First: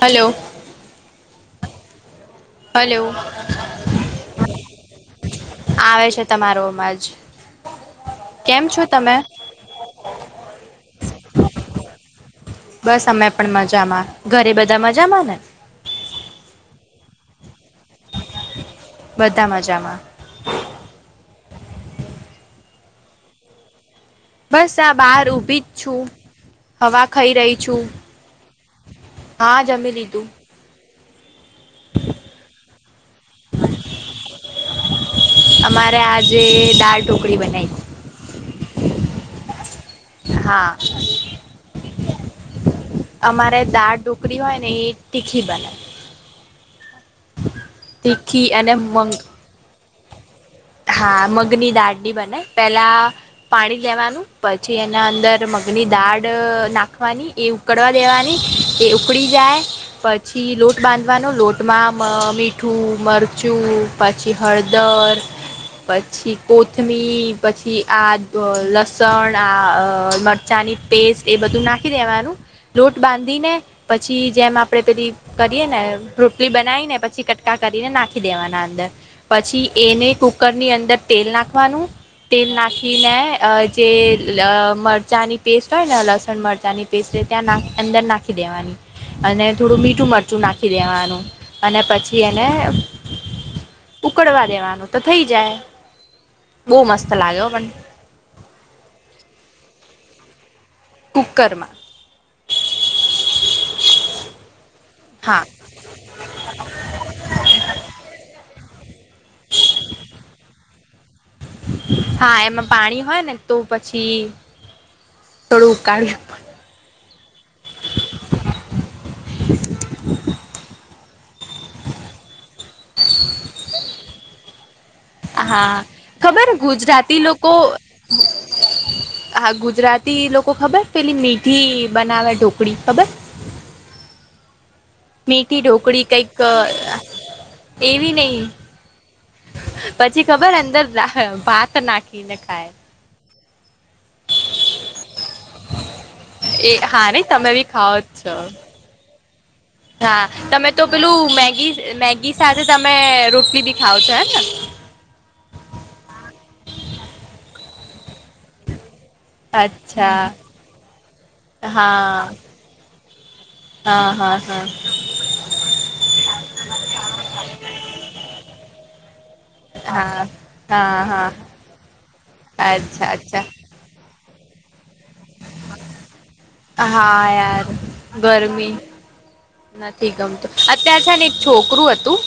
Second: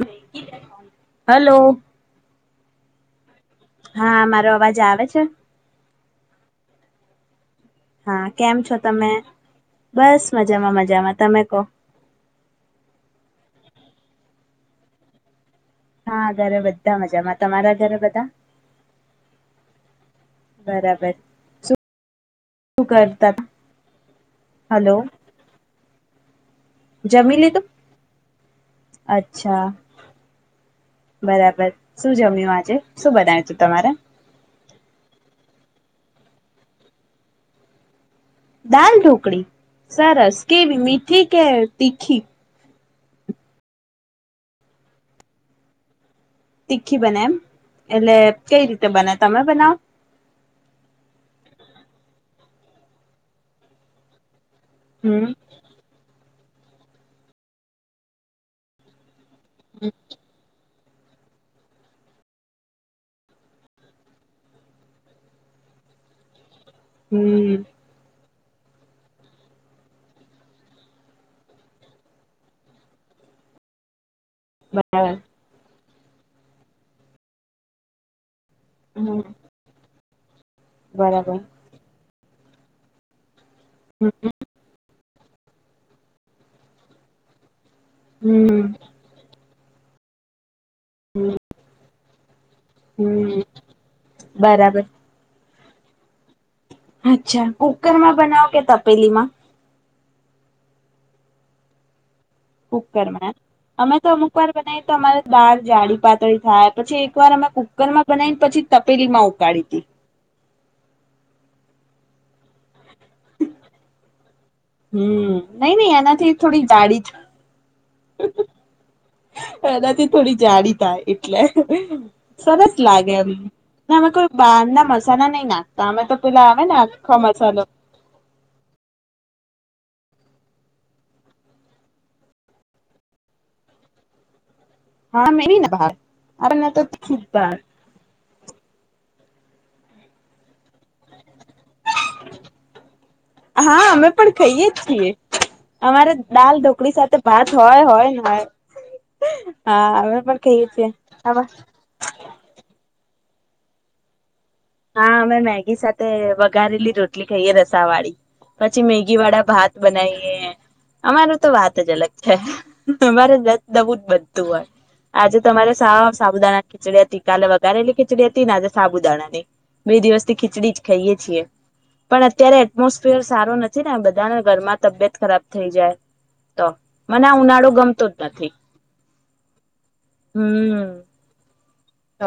Hello. Hello. Hello. હા, મારો અવાજ આવે છે? આવે છે તમારો અવાજ. હા, કેમ છો તમે? બસ મજામાંરમજામાં. તમે કહો? બસ અમે પણ મજામાં. ઘરે બધા મજામાં ને? હા, ઘરે બધા મજામાં. તમારા ઘરે બધા? બધા મજામાં. બરાબર. શું કરતા [unintelligible] બસ હલો આ બહાર ઊભી જ છું, હવા ખઈ જમી રહી લીધું છું, હા અચ્છા જમી લીધું. બરાબર. શું જમ્યું આજે? શું બનાયું તું તમારે? અમારે આજે દાળ ઢોકળી બનાય. દાલ ઢોકળી? સરસ હા કેવી, મીઠી કે તીખી? અમારે દાળ ઢોકળી હોય ને એ તીખી બને. તીખી બને એમ. એટલે તીખી કઈ અને રીતે મગ બને? તમે બનાવ? હા મગની દાડની બને. પેલા પાણી લેવાનું. પછી એના હમ અંદર મગની દાળ ડ નાખવાની, એ ઉકડવા દેવાની, એ ઉક કડી જાય પછી લોટ બાંધવાનો, લોટમાં મ મીઠું, મરચું પછી હળદર, પછી કોથમીર, હમ પછી આ અહ લસણ, આ અહ મરચાંની પેસ્ટ એ બધું નાખી દેવાનું, લોટ બાંધીને પછ છી જેમ આપણે પેલી બરાબર કરીએ ને રોટલી બનાઈ ને પછી કટકા કરીને નાખી દેવાન ના અંદર. હમ પછી એને કુકર ની અંદર તેલ બરાબર નાખવાનું તેલ નાખીને અહ જે હમ લ મર ચા ની પેસ્ટ હોય ને, લસણ મરચા ની પેસ્ટ એ ત્યાં નાખ અંદર નાખી દેવાની, અને થોડું મીઠુ મરચું નાખ ખી દેવાનું, હમ અને પછી એને હમ ઉકડવા બરાબર દેવાનું તો થઈ જા [unintelligible] હો અચ્છા પણ કુકરમાં બનાવો કે તપેલીમાં? કુકરમાં. કુકરમાં અમે તો અમુકવાર બનાઇએ તો અમારે હા દાર જાડી પાતળી થાય પછી એક વાર અમે કુકરમાં બનાઈને પછી તપેલીમાં ઉકાળી હતી. હા એમા પાણી હોય ને તો પછી હમ નઈ થોડું ઉકાળવું પળે. એ એનાથી થોડી જાડી થાય એટલે. સરસ લાગે એમ અમે કોઈ બાર ના મસાલા નઈ હા નાખતા અમે તો પેલા ખબર આવે ને આખો ગુજરાતી લોકો મસાલો હા, ગુજરાતી લોકો ખબર પેલી મીઠી બનાવે ઢોકળી ખબર? હા મેવી મીઠી ને બહાર ઢોકળી કઈક આપને તો જ બહાર એવી નય પછી ખબર અંદર ભાત નાખીને ખાય. હા, અમે પણ ખઈએ છીએ અમારે દાલ એ ઢોકળી હા સાથે નહી ભાત તમે બી હોય ખાઓ હોય જ ને છો હોય, હા અમે પણ ખઈએ તમે તો છીએ. પેલું ટલી બી ખાવ છો હેને. હા, અમે મેગી સાથે વઘારેલી રોટલી ખાઈએે રસા વાળી. પછી મેગી વાળા ભાત અચ્છા બનાઈએ. અમારે તો વાત જ હા અલગ છે. તમારે દ નવું જ હા હા બનતું હા હોય આજે તમારે સા સાબુદાણાની ખીચડી હતી, કાલે વઘારેલી ખીચડી હતી ને આજે સાબુદાણા ની. બે હા દિવસથી ખીચડી જ હા ખાઈએ હા છીએ પણ અત્યારે અચ્છા એટમોસફિયર અચ્છા સારો નથી ને બ ધા ને ઘર માં તબિયત ખરાબ થઈ જાય. તો મને હા આ યાર ઉનાળો ગમતો જ નથી ગરમી નથી ગમતું હમ અત્યારે છે ને એક છોક કરું હતું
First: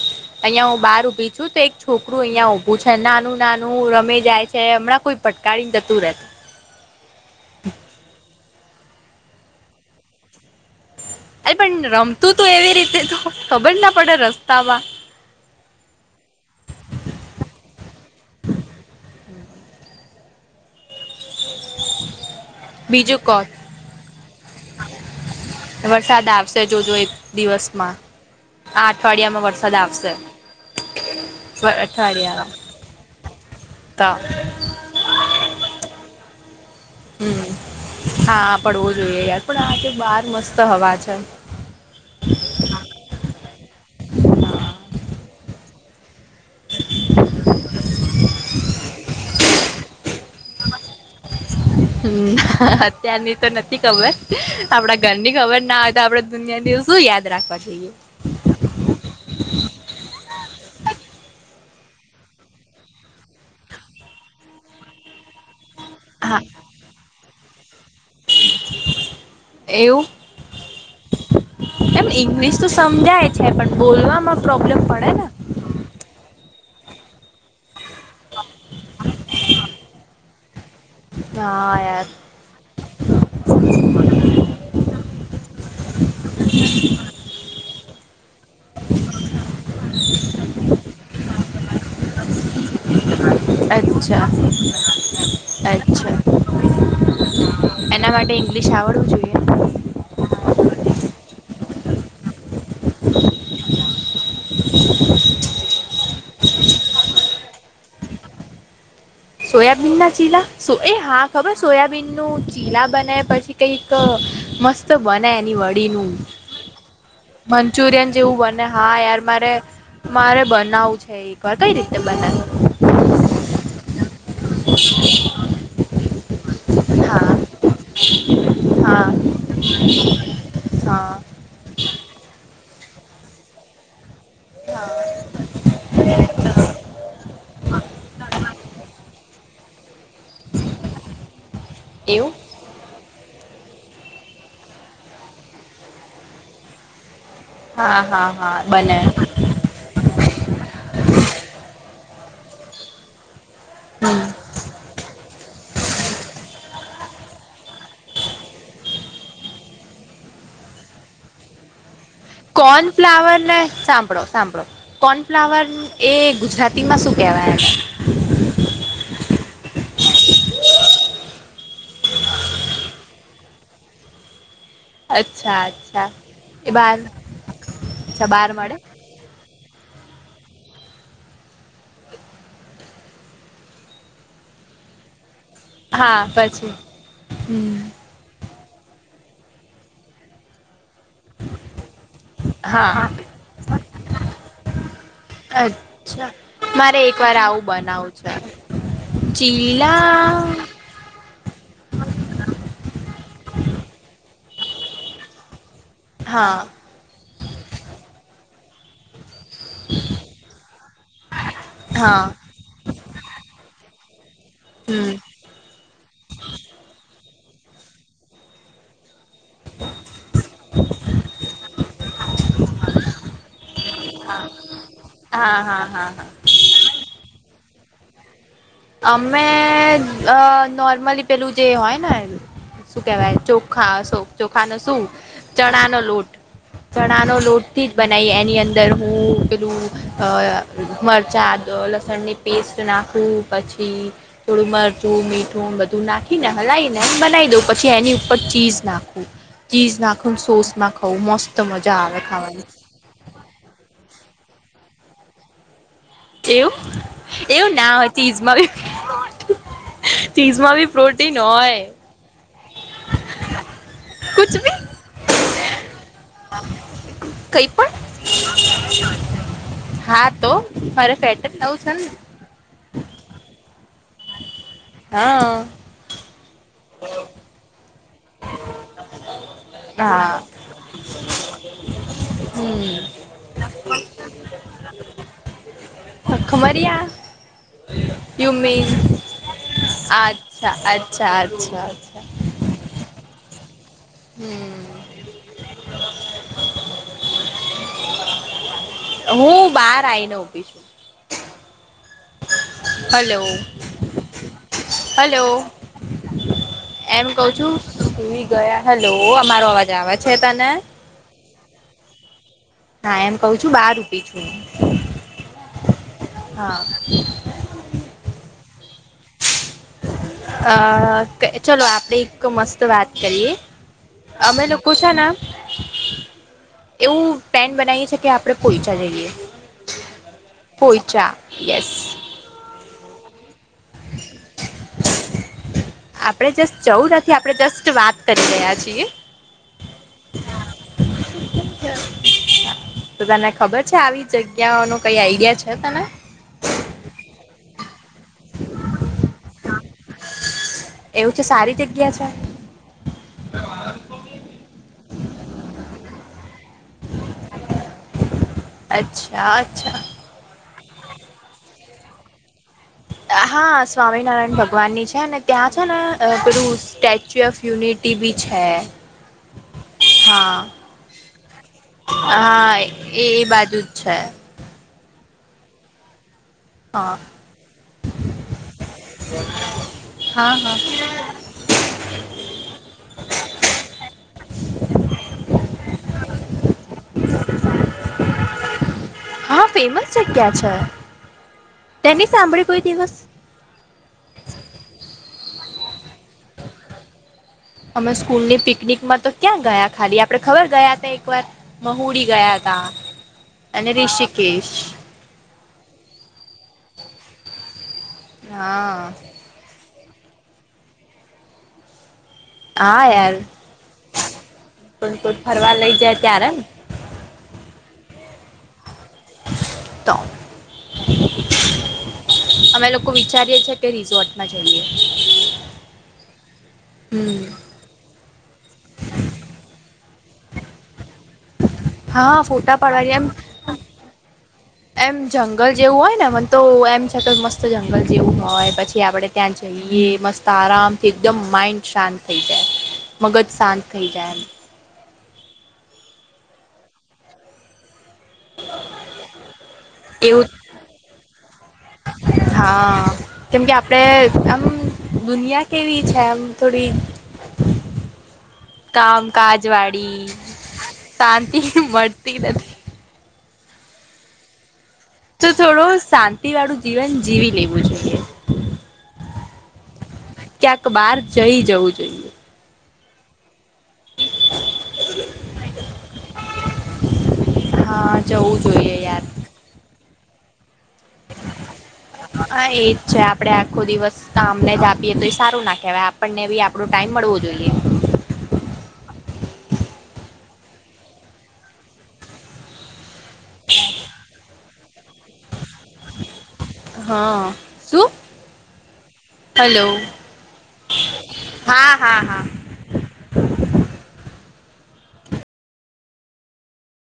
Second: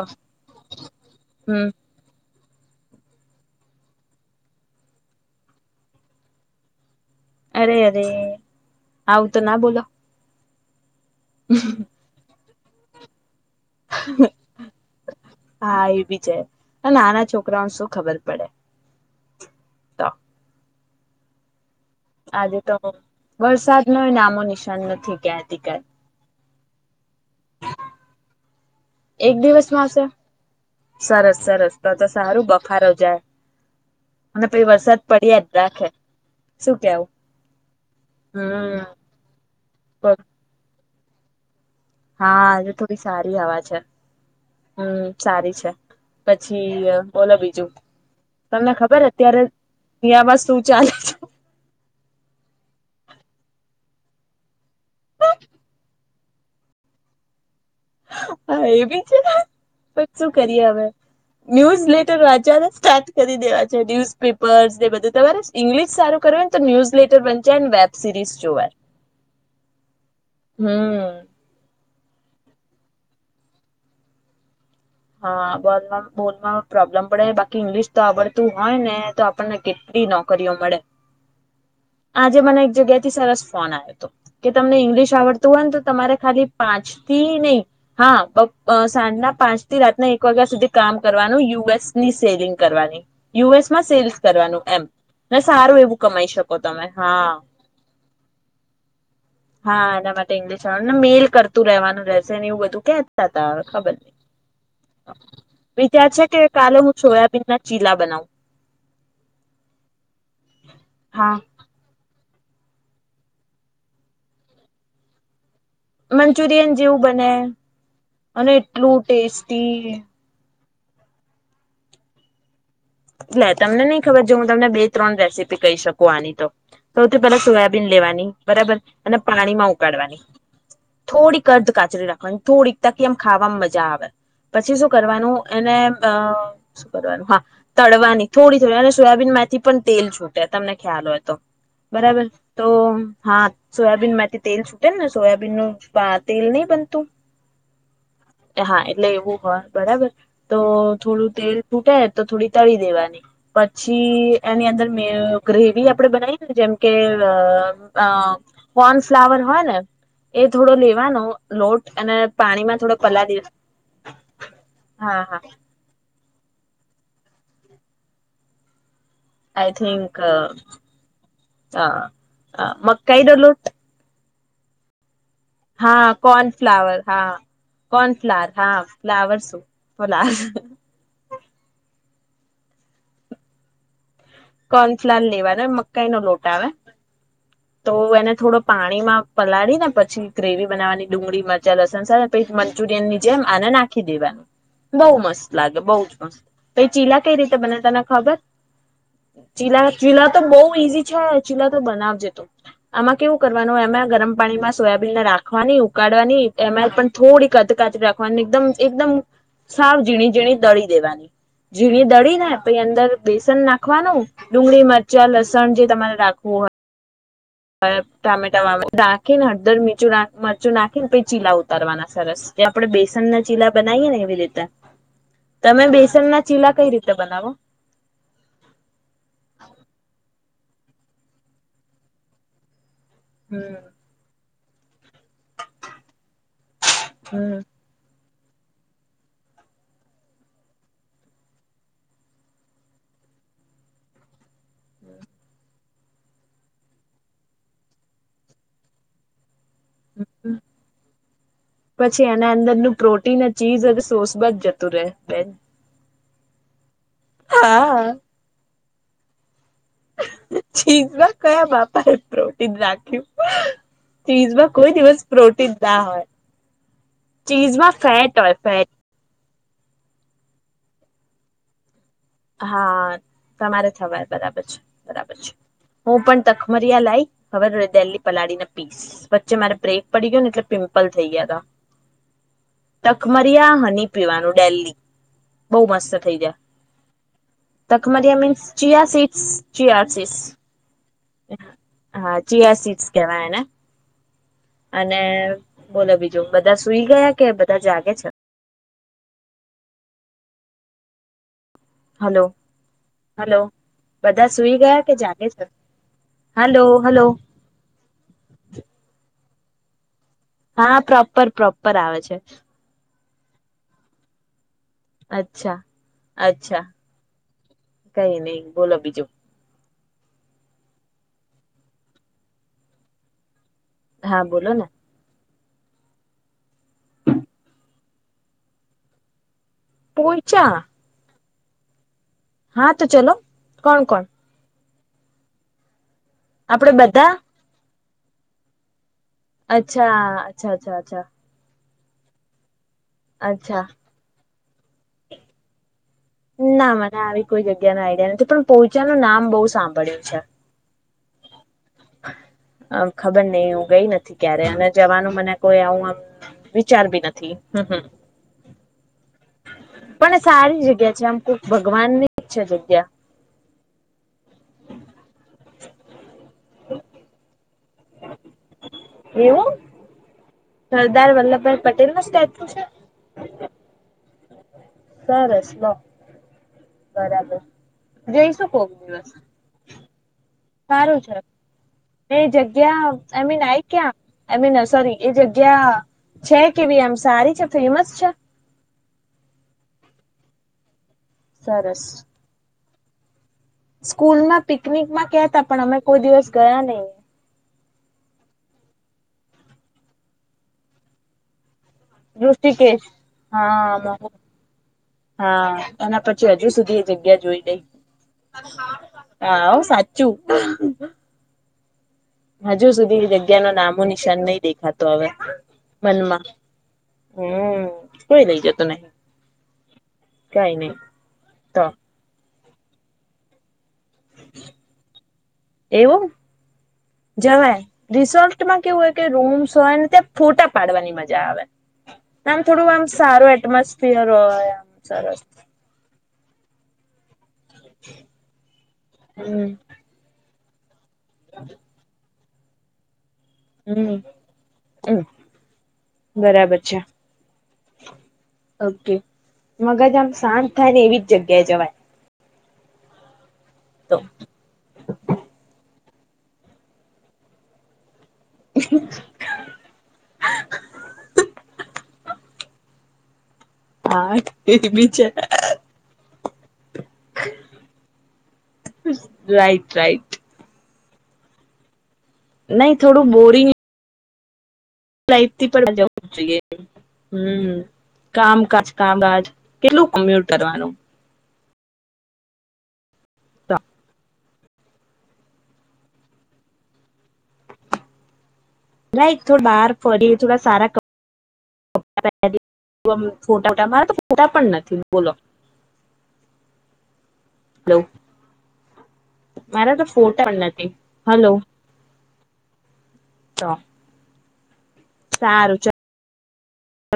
અહિયા હું બહાર ઉભી છું તો હમ એક છોકરું અહિયાં પૂછાય નાનું નાનું રમે જાય છે હમણાં કોઈ પટકારીન જતું રહેશે. અરે અરેે. આવું તો ના બોલો. અરે પણ રમતું તો એવી રીતે તો ખબર ના પડે રસ્તામાં હા એ બી છે અને નાના છોકરાઓને શું ખબર પડે. તો આજે તો બીજું કો વરસાદનો ય નામો નિશાન નથી કયાંથી કયાય. વરસાદ આવશે જોજો એક દિવસમાં આ એક અઠવાડિયામાં વરસાદ દિવસમાં આવશે સરસ સરસ તો તો સારું અઠવાડિયામાં બફારો જાય તો અને પછ વરસાદ પડ્યા જ રાખે. શું કેવું હમ્મ હા હમ પડવો જોઈએ યાર પણ આજે બહાર મસ્ત હવા છે [unintelligible] હા, આજે થોડી સારી હવા છે હમ્મ. સારી છે. પછી બોલો બીજું તમને ખબર અત્યારે ત્યાં માં શું ચાલે છે? હમ્મ અ અત્યારની તો નથી ખબર, આપડા ઘરની ખબર ના હોય તો આપડે દુનિયા શું યાદ રાખવા છે હા એ બી છે, પણ શું કરીએ હવે ન્યૂઝ [unintelligible] લેટર વાંચવા ના જ સ્ટાર્ટ કરી દેવા છે ન્, યુઝ પેપર્સ ને બધું તમારે ઇંગલિશ સારુ કરવુ હા હોય ને તો ન્યુઝ લેટર બન ચેન્ વેબ સિરીસ જોવા. એવું હમ્મ. એમ ઈંગ્લિશ તો સમજાય છે પણ બોલવામાં પ્રોબ્લેમ પડે ને હા બોલ બોલવામાં પ્રોબ્લમ પડે બાકી ઇંગલિશ તો આવડતું હોય ને તો આપણને કેટલી નો કરયો મળે. હા યાર આજે મને એક જગ્યા થી સરસ ફોન આવ્યો હતો કે તમને ઈંગ્લિશ આવડતું હોય ને તો તમારે ખાલી પાંચથી નહી હા બ સાંજના પાંચ થી રાતના એક વાગ્યા સુધી કામ કરવાનું યુએસની સેલિંગ કરવાની. યુએસમાં સેલ્સ અચ્છા કરવાનું એમ સારું એવું અચ્છા કમાઈ શકો તમે. હા એના માટે ઇંગ્લિશ આવડવું જોઈએ હા એના માટે ઇંગ્લશ આવડ ને મેલ કર તું રહેવાનું રહેશે ને એવું બધું કે [unintelligible] હવે ખબર નહી. [inaudible] છે કે કાલે હું છોયાબીન ના ચીલા બનાવું. સોયાબીન ના ચીલા! સો એ હા ખબર સોયાબીન નું ચીલા બનાય પછી કઈક મસ્ત બને એની વત [unintelligible] નુ. મંચુરિયન જેવું બને મંચુરિયન જવું અને બને હા એટલું યાર મારે ટેસ્ટી મારે બનાવું છે એર કઈ રીત બનાવે? એટલે તમને નઈ ખબર જો હું તમને બે ત્રણ રેસીપી કહી શકું આની તો સૌથી હા પહેલા સોયાબીન લેવાની બરાબર હા અને પાણીમાં ઉકાળવાની હા થોડી કરદ કા [unintelligible] થોડી તાકી ખાવામાં મજા આવે. પછી શું હા કરવાનું એને અ શું કરવાનું હા. તળવાની થોડી થોડી અને સોયાબીનમાંથી તેલ છૂટે તમને ખ્યાલ હોય તો બરાબર એવું તો હા. સોયાબીનમાંથી તેલ છૂટે ને સોયાબીનનુ તેલ નહીં બનતું. હા હા હા બને એટલે એવું હોય બરાબર તો થોડું તેલ તૂટે. તો થોડી તળી દેવાની. હમ પછી એની અંદર મે ગ્રેવી આ આપણે બનાઈએ ને જેમ કે અ અ કોર્ન ફ્લાવર હોય ને એ થોડો લેવાનો લોટ અને પાણીમાં થોડો કોર્નફ્લાવર પલાળી ને સાંભળો સાંભળો હા હા કોર્નફ્લાવર એ ગુજરાતીમાં શું કેવાય એને? આઈ થીન્ક હ અ મકાઈનો લોટ અચ્છા હા અચ્છા એ બાર કોર્નફ્લાવર હા અચ્છા બાર કોર્નફ્લાર મળે હા ફ્લાવર શું! ભલા. કોર્નફ્લાર લેવા હા મકાઈનો લોટ આવે પછી હમ તો એને થોડો પાણીમાં પલાળી ને પછી ગ્રેવી બનાવાની ડુંગળી, મરચા, લસણ સાથે [unintelligible] હા મંચુરિયનની જેમ આને નાખી દેવાનું બહુ મસ્ત લાગે બહુ જ અચ્છા મસ્ત પછી મારે એક ચીલા વાર કઈ રીતે આવું બને તને બનાવું છે ખબર? ચીલા ચીલા તો બઉ ઈઝી છે. ચીલા તો બનાવજે તું આમાં કેવું કરવાનું એમાય ગરમ પાણીમાં સોયાબીનને રાખવાની ઉ કાળવાની હા એમાંય પણ થોડી કતકાચ રાખવાની એકદમ એકદમ સાફ ઝીણી-ઝીણી દળી દેવાની. ઝીણી હા દળીને પહી અંદર બેસન નાખવાનું ડુંગળી, હમ મરચા, લસણ જે તમારે રાખવું હોય. [unintelligible] ટામેટા [unintelligible] તા. નાખીને હળદર, મીઠું, મરચું નાખીને પછી ચીલા ઉતારવાના સરસ જે આપડે બેસનના ચીલા બનાઈએ ને એવી રીતે હા હા તમે હા બેસનના ચીલા કઈ રીતે બનાવો? અમે અ નોર્મલી પેલું જે હોય ને શું કેવાય હમ ચોખા સોક ચોક ખાનસું ચણાનો લોટ, ચણાનો હમ લોટથી જ બનાઈએ એ ની અંદર હું પેલું અ મરચાં આદ લસણની પેસ્ટ નાખું. પછી થોડું મરચું, મીઠું બધું નાખીને હલાઈને બનાઈ દઉં પછી એની ઉપર ચીઝ નાખું. ચીઝ નાખું ન સોસ નાખું, મસ્ત મજા આવે પછી એના ખાવાની. અંદરનું તુ રેે બેન કેવું? એવું ના હા હોય ચીઝમાં [unintelligible] ચીઝમાં બી પ્રોટીન કયા હોય. બાપાએ [unintelligible] રાખ્યું. કુછ ચીઝમાં ભી કોઈ દિવસ પ્રોટીન ના હોય. [unintelligible] કઈ પણ ચીઝમાં ફેટ હોય ફેટ. હા તો મારે ફેટ જ નવું છે ને! હા તમારે થવાય બરાબર છે. બરાબર હા છે હું પણ તખમરીયા લાઈ હવે ર દેલ્લી પલાળીને પીસ વચ્ચે મારે બ્રેક પડી હા ગયો ને એટલે પિમ્પલ થઈ ગયા તા હમ તખમરિયા હની પીવાનું ડેલ્લી બહુ મસ્ત થઈ જાય. ખમરિયા તખમરિયા યુ મીન્સ મીન ચિયાસીડ્સ ચિયાસીસ અચ્છા અચ્છા અચ્છા અચ્છા હા ચિયાસીડ્સ. કેવાયને? હમ અને બોલો બીજું બધા સુઈ ગયા કે બધા જાગે છે? હું બાર આઈને ઊભી છું. હલો, હલો બધા સુઈ ગયા કે હલો જાગે છે? Hello hello. એમ કઉ મારો અવાજ આવે છે તને હા પ્રોપર. પ્રોપર આવે છે. હા એમ કઉ છું બાર ઊભી છું. અચ્છા હા અચ્છા કઈ નહીં બોલો બીજું. અ ચલો આપણે એક મસ્ત વાત કરીએ. હા અમે બોલો લોકું છે ને એવું [unintelligible] છે કે આપણે પોઈચા જઈએ. પોઈચા? યેસ. હા તો ચલો. કોણ કોણ? [inaudible] આપણે જસ્ટ આપડે જવું બધા નથી આપણે જસ્ટ વાત કરી રહ્યા છિએ. અચ્છા, અચ્છા અચ્છા અચ્છા. [inaudible] તો તને ખબર અચ્છા છે, આવી જગ્ય ત્યાં [unintelligible] આઈડિયા છે, તને ના મને આવી કોઈ જગ્યા [unintelligible] આઈડિયા નથી પણ પોહોંચવાનું નામ બહુ સાંભળ્યું છે. એવું છે, સારી રી [inaudible] અમ ખબર નહ હું ગઈ નથી ક્યારે અને જવાનું મને કોઈ આવું વિચાર બી નથી. અચ્છા અચ્છા પણ [unintelligible] છે, આમુક ભગવાન ની હા સ્વામિનારાયણ ભગવાન ની છે, ને ત્યાં [inaudible] [unintelligible] સ્ટેચ્યુ ઓફ યુનિટી ટીવી છે. એવું હા સરદાર વલ્લભભાઈ પટેલ નું સ્ટેચ્યુ હા છે એ [unintelligible] બાજુ જ છે. [inaudible] હા બરાબર જઈશું કોક દિવસ હા હા સારું છે, એ જગ્યા આમીન આય ક્યાં [unintelligible] સોરી એ જગ્યા છે. કેવી એમ સારી છે, ફેમસ છે. હા ફેમસ છે, ક્યાં છે. સરસ તેની [unintelligible] કોઈ દિવસ [inaudible] [unintelligible] માં પિકનિક માં કેહતા પણ અમે કોઈ દિવસ ગયા [unintelligible] અમે સ્કૂલની પિકનિકમાં તો ક્યાં ગયા ખાલી આપડે ખબર ગયા હતા એક વાર [unintelligible] અને હા [unintelligible] ઋષિકેશ હાએના પછી હજુ સુધી જગ્યા જોઈ નઈ હા હા [unintelligible] સા [inaudible] હજુ હા સુધી યાર જગ્યા ન નામો નિશાન નહિ દેખાતો પણ હવે કોઈ ફરવા લઈ જાય મનમાં ત્યારે ને હમ કોઈ નઈ જ તો તો [unintelligible] કઈ નહી તો અમે લોકો વિચારીએ એવું [unintelligible] [unintelligible] જવાય રિસોર્ટમાં કેવું હોય કે રૂમ્સ હોય ને ત્યા ફોટા પાડવાની મજા આવે હા આમ ફોટા થોડું આમ પાડવા એમ સારું એટમોસફિયર હોય આમ એમ સરસ. જંગલ જેવું હોય ને તો એમ સાથે મસ્ મસ્ત જંગલ જેવું હોય પછી આપડણે ત્યાં હમ જઈએ મસ્ત તારામ એકદમ માઇન્ડ શાંત થઈ જાય મગજ શાંત થઈ હમ જાય એમ હમ બરાબર છે. ઓકે મગજ આમ એમ એવું શાંત થાય ને એવી જ જગ થઇ જવાય હા કેમ કે આપડે તો આમ દુનિયા કેવી છે એમ થોડી કામ કાજ વાળી શાંતિ મ તી નથી આ ત થોડો શાંત કી વાડુ દ જીવન જીવી લેવું જોઈએ. રાઈટ રાઈટ તો બહાર જઈ જવું જોઈએ. નહીં થોડું બોરિંગ [inaudible] લઇ થી પણ જવું જ જોઈએ હ હા જવું કામકાજ જોઈએ યાર કામકાજ કેટલું કોમ્પ્યુટ કરવાનું હા એજ છે આપડે આખો દિવસ કામને જ આપીએ તો એ સારું ના કેવાય આપણને બી આપણો ટાઈમ મળવો જોઈએ. નાઈક થો બહાર ફરી થોડા સારા ફોટા મારા તો ફોટા પણ નથી બોલો હા હલો શું હેલો મારા તો ફોટા પણ નથી હલો હા હા હા તો સારું ચ